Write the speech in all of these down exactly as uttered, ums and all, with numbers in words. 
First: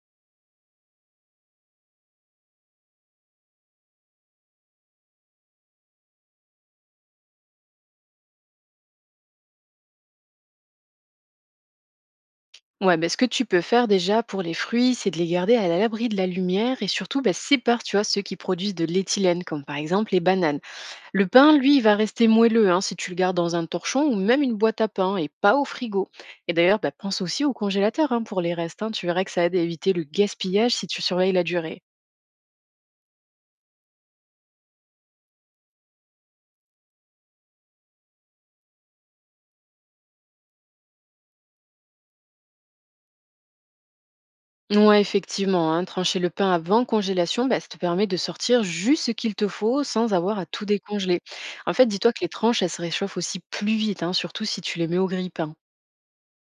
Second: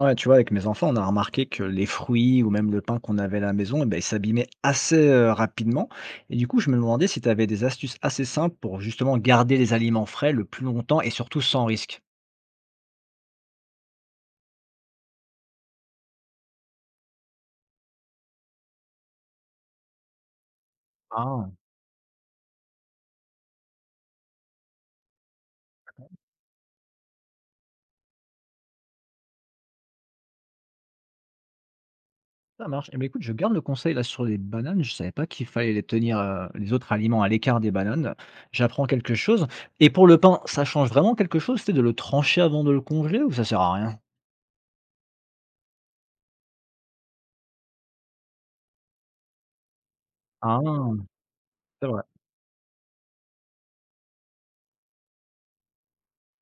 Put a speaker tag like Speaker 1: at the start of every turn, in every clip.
Speaker 1: Ouais, tu vois, avec mes enfants, on a remarqué que les fruits ou même le pain qu'on avait à la maison, eh ben, ils s'abîmaient assez euh, rapidement. Et du coup, je me demandais si tu avais des astuces assez simples pour justement garder les aliments frais le plus longtemps et surtout sans risque.
Speaker 2: Ouais, ben, ce que tu peux faire déjà pour les fruits, c'est de les garder à l'abri de la lumière et surtout bah, sépare tu vois, ceux qui produisent de l'éthylène, comme par exemple les bananes. Le
Speaker 1: Ah,
Speaker 2: pain, lui, il va rester moelleux hein, si tu le gardes dans un torchon ou même une boîte à pain et pas au frigo. Et d'ailleurs, bah, pense aussi au congélateur hein, pour les restes, hein, tu verras que ça aide à éviter le gaspillage si tu surveilles la durée.
Speaker 1: ça marche. Eh bien, écoute, je garde le conseil là sur les bananes. Je savais pas qu'il fallait les tenir euh, les autres aliments à l'écart des bananes. J'apprends quelque chose. Et pour le pain, ça change vraiment quelque chose, c'est de le trancher avant de le congeler ou ça sert à rien?
Speaker 2: Ouais, effectivement, hein, trancher le pain avant congélation, bah, ça te permet de sortir juste ce qu'il te faut sans avoir à tout
Speaker 1: Ah,
Speaker 2: décongeler. En fait,
Speaker 1: c'est vrai.
Speaker 2: dis-toi que les tranches, elles se réchauffent aussi plus vite, hein, surtout si tu les mets au grille-pain.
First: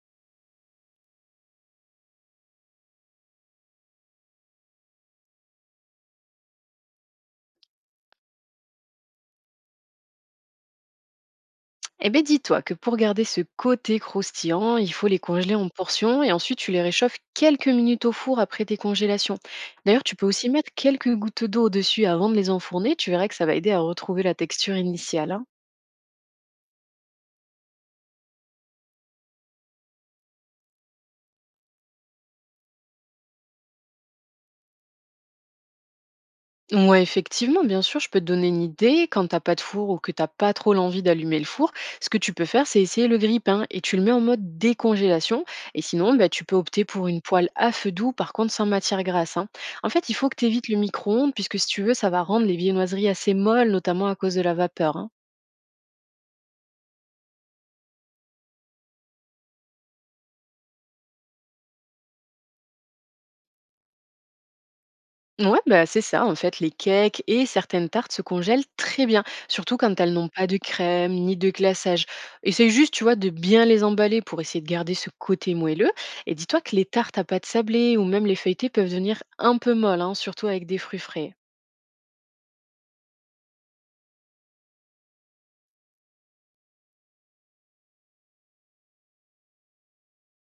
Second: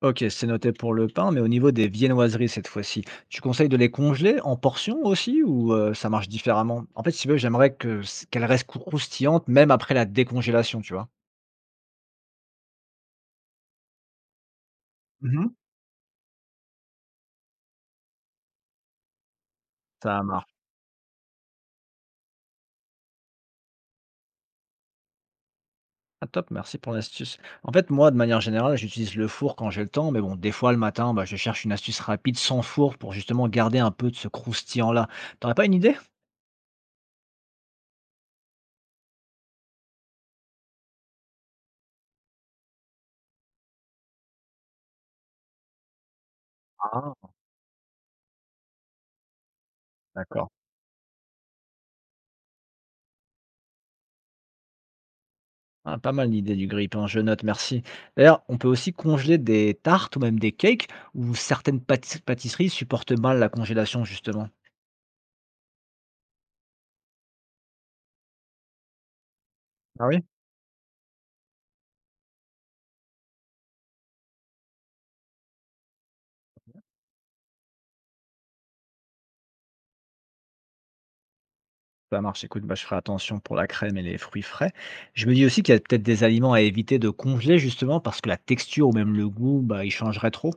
Speaker 1: Ok, c'est noté pour le pain, mais au niveau des viennoiseries cette fois-ci, tu conseilles de les congeler en portions aussi ou euh, ça marche différemment? En fait, si tu veux, j'aimerais que c- qu'elles restent crou- croustillantes même après la décongélation, tu vois.
Speaker 2: Eh bien, dis-toi que pour garder ce côté croustillant, il faut les
Speaker 1: Mhm.
Speaker 2: congeler en portions et ensuite tu les réchauffes quelques minutes au four après décongélation. D'ailleurs, tu
Speaker 1: Ça
Speaker 2: peux aussi
Speaker 1: marche.
Speaker 2: mettre quelques gouttes d'eau au-dessus avant de les enfourner. Tu verras que ça va aider à retrouver la texture initiale, hein.
Speaker 1: Ah, top, merci pour l'astuce. En fait, moi, de manière générale, j'utilise le four quand j'ai le temps, mais bon, des fois le matin, bah, je cherche une astuce rapide sans four pour justement garder un peu de ce croustillant-là. T'aurais pas une idée?
Speaker 2: Ouais, effectivement, bien sûr, je peux te donner une idée. Quand t'as pas de four ou que t'as pas trop l'envie d'allumer le four, ce que tu peux faire, c'est essayer le grille-pain et tu le mets en mode décongélation. Et sinon, bah, tu peux opter pour une
Speaker 1: Ah,
Speaker 2: poêle à feu doux, par contre sans matière grasse, hein. En fait, il faut que tu
Speaker 1: d'accord.
Speaker 2: évites le micro-ondes, puisque si tu veux, ça va rendre les viennoiseries assez molles, notamment à cause de la vapeur, hein.
Speaker 1: Ah, pas mal l'idée du grille-pain, je note, merci. D'ailleurs, on peut aussi congeler des tartes ou même des cakes où certaines pâti- pâtisseries supportent mal la congélation, justement.
Speaker 2: Ouais, bah, c'est ça, en fait, les cakes et certaines tartes se congèlent très bien, surtout quand
Speaker 1: Ah
Speaker 2: elles
Speaker 1: oui?
Speaker 2: n'ont pas de crème ni de glaçage. Essaye juste, tu vois, de bien les emballer pour essayer de garder ce côté moelleux. Et dis-toi que les tartes à pâte sablée ou même les feuilletées peuvent devenir un peu molles, hein, surtout avec des fruits frais, hein.
Speaker 1: Ça marche, écoute, bah, je ferai attention pour la crème et les fruits frais. Je me dis aussi qu'il y a peut-être des aliments à éviter de congeler, justement, parce que la texture ou même le goût, bah, ils changeraient trop.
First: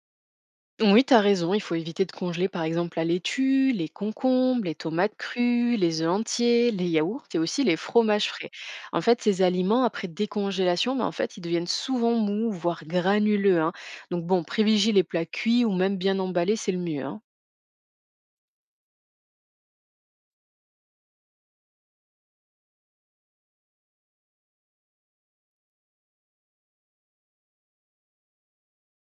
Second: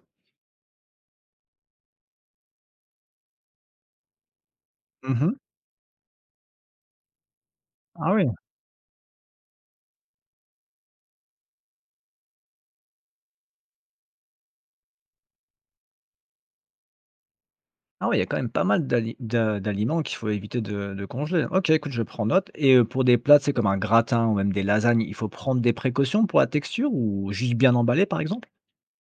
Speaker 2: Oui, tu as raison, il faut éviter de congeler par exemple la laitue, les concombres, les tomates
Speaker 1: Mhm.
Speaker 2: crues, les œufs entiers, les yaourts et aussi les
Speaker 1: Ah oui.
Speaker 2: fromages frais. En fait, ces aliments, après décongélation, ben, en fait, ils deviennent souvent mous, voire granuleux, hein. Donc bon, privilégie les plats cuits ou même bien emballés, c'est le mieux, hein.
Speaker 1: Ah oui, il y a quand même pas mal d'ali- d'a- d'aliments qu'il faut éviter de, de congeler. Ok, écoute, je prends note. Et euh, pour des plats, c'est comme un gratin ou même des lasagnes, il faut prendre des précautions pour la texture ou juste bien emballer, par exemple?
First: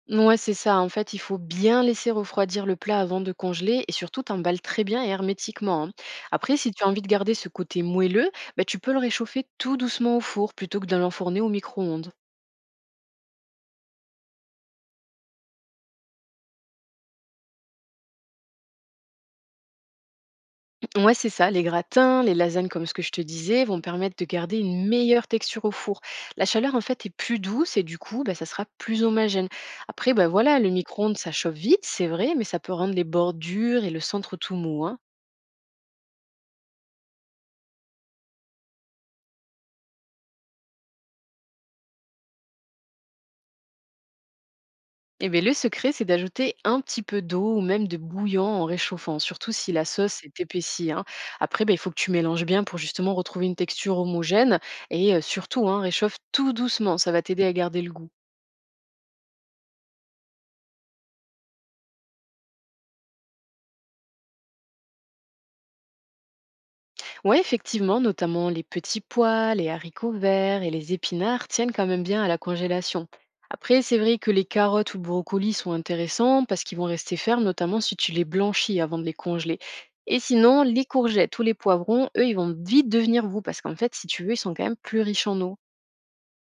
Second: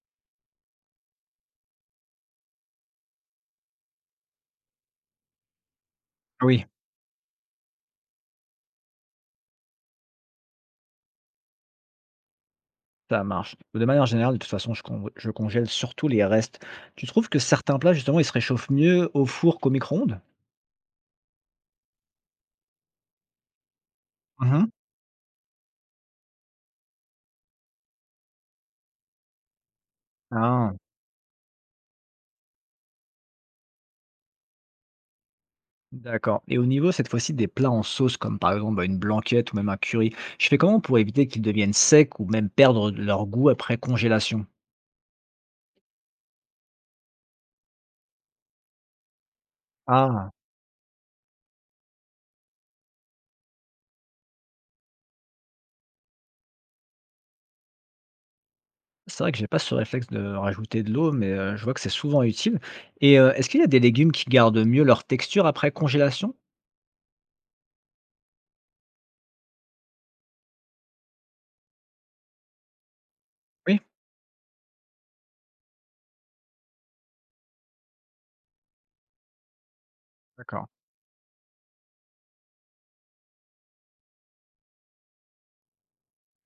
Speaker 2: Ouais, c'est ça. En fait, il faut bien laisser refroidir le plat avant de congeler et surtout t'emballes très bien et hermétiquement, hein. Après,
Speaker 1: Oui,
Speaker 2: si tu as envie de garder ce côté moelleux, ben, tu peux le réchauffer tout doucement au four plutôt que de l'enfourner au micro-ondes.
Speaker 1: ça marche. De manière générale, de toute façon, je con je congèle surtout les restes. Tu trouves que certains plats, justement, ils se réchauffent mieux au four qu'au micro-ondes?
Speaker 2: Ouais, c'est ça. Les gratins, les lasagnes, comme ce que je te disais, vont permettre de garder
Speaker 1: Mmh.
Speaker 2: une meilleure texture au four. La chaleur, en fait, est plus douce et du coup, bah, ça sera plus homogène. Après, bah, voilà, le
Speaker 1: Ah,
Speaker 2: micro-ondes, ça chauffe vite, c'est vrai, mais ça peut rendre les bordures et le centre tout mou. Hein.
Speaker 1: d'accord, et au niveau, cette fois-ci, des plats en sauce comme, par exemple, bah, une blanquette ou même un curry, je fais comment pour éviter qu'ils deviennent secs ou même perdre leur goût après congélation?
Speaker 2: Et bien, le secret, c'est d'ajouter un petit peu d'eau ou même de bouillon en réchauffant, surtout si la sauce
Speaker 1: Ah.
Speaker 2: est épaissie, hein. Après, ben il faut que tu mélanges bien pour justement retrouver une texture homogène et euh, surtout, hein, réchauffe tout doucement, ça va t'aider à garder le goût.
Speaker 1: C'est vrai que j'ai pas ce réflexe de rajouter de l'eau, mais heu, je vois que c'est souvent utile et heu, est-ce qu'il y a des légumes qui gardent mieux leur texture après congélation?
Speaker 2: Ouais, effectivement, notamment les petits pois, les haricots verts et les épinards tiennent quand même bien à la congélation.
Speaker 1: Oui,
Speaker 2: Après, c'est vrai que les carottes ou le brocoli sont intéressants parce qu'ils vont rester fermes, notamment si tu les blanchis avant de les congeler. Et sinon,
Speaker 1: d'accord.
Speaker 2: les courgettes ou les poivrons, eux, ils vont vite devenir roux parce qu'en fait, si tu veux, ils sont quand même plus riches en eau.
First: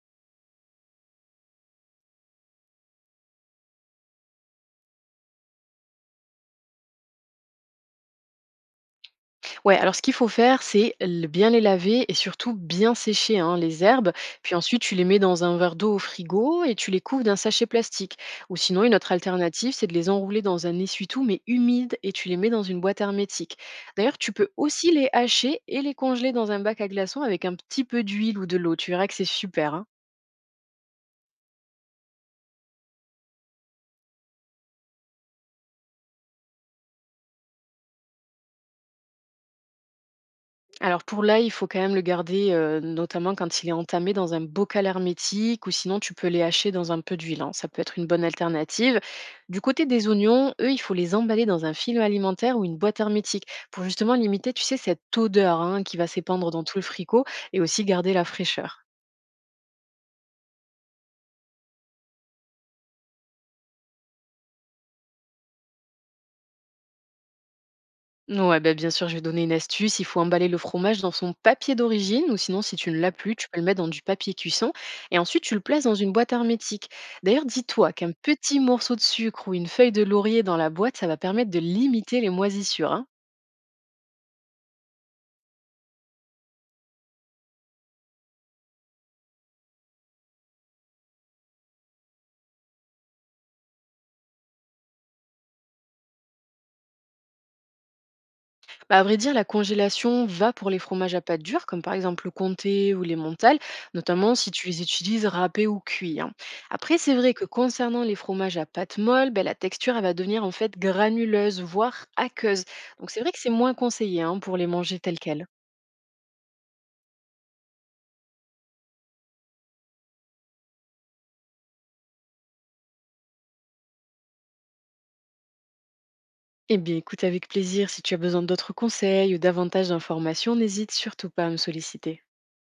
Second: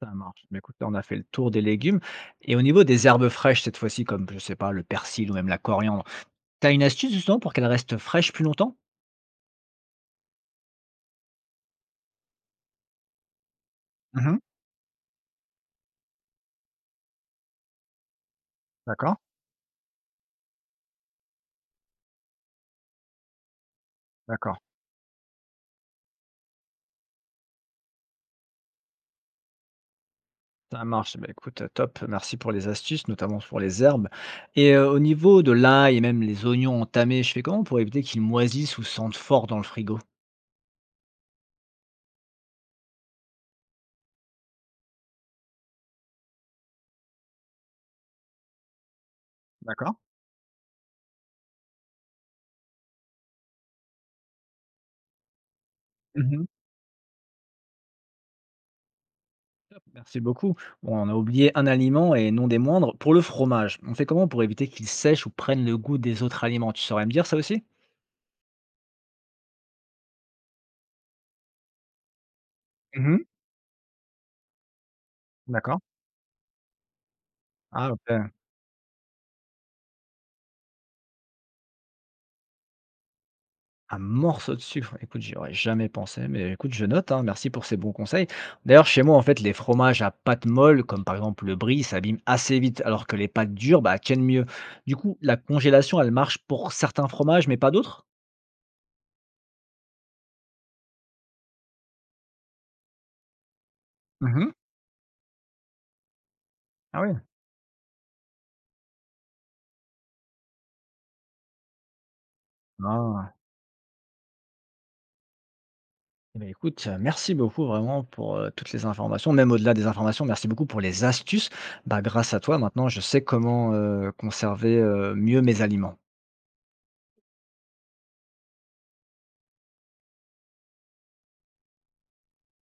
Speaker 1: Ça marche. Mais écoute, là, on a fait le tour des légumes. Et au niveau des herbes fraîches, cette fois-ci, comme, je sais pas, le persil ou même la coriandre, tu as une astuce justement pour qu'elles restent fraîches plus longtemps?
Speaker 2: Ouais, alors ce qu'il faut faire, c'est l- bien les laver et surtout bien sécher hein, les herbes.
Speaker 1: Mhm.
Speaker 2: Puis ensuite, tu les mets dans un verre d'eau au frigo et tu les couvres d'un sachet plastique. Ou sinon, une autre
Speaker 1: D'accord,
Speaker 2: alternative, c'est de les enrouler dans un essuie-tout, mais humide, et tu les mets dans une boîte hermétique. D'ailleurs, tu peux
Speaker 1: d'accord.
Speaker 2: aussi les hacher et les congeler dans un bac à glaçons avec un petit peu d'huile ou de l'eau. Tu verras que c'est super, hein.
Speaker 1: Ça marche. Bah, écoute, top. Merci pour les astuces, notamment pour les herbes. Et euh, au niveau de l'ail et même les oignons entamés, je fais comment pour éviter qu'ils moisissent ou sentent fort dans le frigo?
Speaker 2: Alors pour l'ail, il faut quand même le garder, heu, notamment quand il est entamé dans un bocal hermétique ou sinon tu peux les hacher dans un peu d'huile, hein. Ça peut être une bonne alternative. Du côté
Speaker 1: D'accord.
Speaker 2: des oignons, eux, il faut les emballer dans un film alimentaire ou une boîte hermétique pour justement limiter, tu sais, cette odeur, hein, qui va
Speaker 1: Mhm.
Speaker 2: s'épandre dans tout le fricot et aussi garder la fraîcheur.
Speaker 1: Merci beaucoup. Bon, on a oublié un aliment et non des moindres. Pour le fromage, on fait comment pour éviter qu'il sèche ou prenne le goût des autres aliments? Tu saurais me dire ça aussi?
Speaker 2: Ouais, bah, bien sûr, je vais donner une astuce. Il faut emballer le fromage dans son papier d'origine, ou sinon, si tu ne l'as
Speaker 1: Mhm.
Speaker 2: plus, tu peux le mettre dans du papier cuisson. Et ensuite, tu le
Speaker 1: D'accord.
Speaker 2: places dans une boîte hermétique. D'ailleurs,
Speaker 1: Ah
Speaker 2: dis-toi qu'un
Speaker 1: OK.
Speaker 2: petit morceau de sucre ou une feuille de laurier dans la boîte, ça va permettre de limiter les moisissures, hein.
Speaker 1: Un morceau de sucre. Écoute, j'y aurais jamais pensé, mais écoute, je note, hein. Merci pour ces bons conseils. D'ailleurs, chez moi, en fait, les fromages à pâte molle, comme par exemple le brie, s'abîment assez vite, alors que les pâtes dures, bah, tiennent mieux. Du coup, la congélation, elle marche pour certains fromages, mais pas d'autres?
Speaker 2: Bah, à vrai dire, la congélation va pour les fromages à pâte dure, comme par exemple le comté ou les montales, notamment
Speaker 1: Mhm.
Speaker 2: si tu les utilises râpés ou cuits, hein. Après,
Speaker 1: Ah oui.
Speaker 2: c'est vrai que concernant les fromages à pâte molle, ben, la texture elle va devenir en fait granuleuse, voire aqueuse. Donc c'est vrai
Speaker 1: Ah.
Speaker 2: que c'est moins conseillé hein, pour les manger tels quels.
Speaker 1: Eh ben, écoute, heu, merci beaucoup vraiment pour, heu, toutes les informations, même au-delà des informations, merci beaucoup pour les astuces. Bah, grâce à toi, maintenant, je sais comment, heu, conserver, heu, mieux mes aliments.
Speaker 2: Eh bien, écoute avec plaisir, si tu as besoin d'autres conseils ou davantage d'informations, n'hésite surtout pas à me solliciter.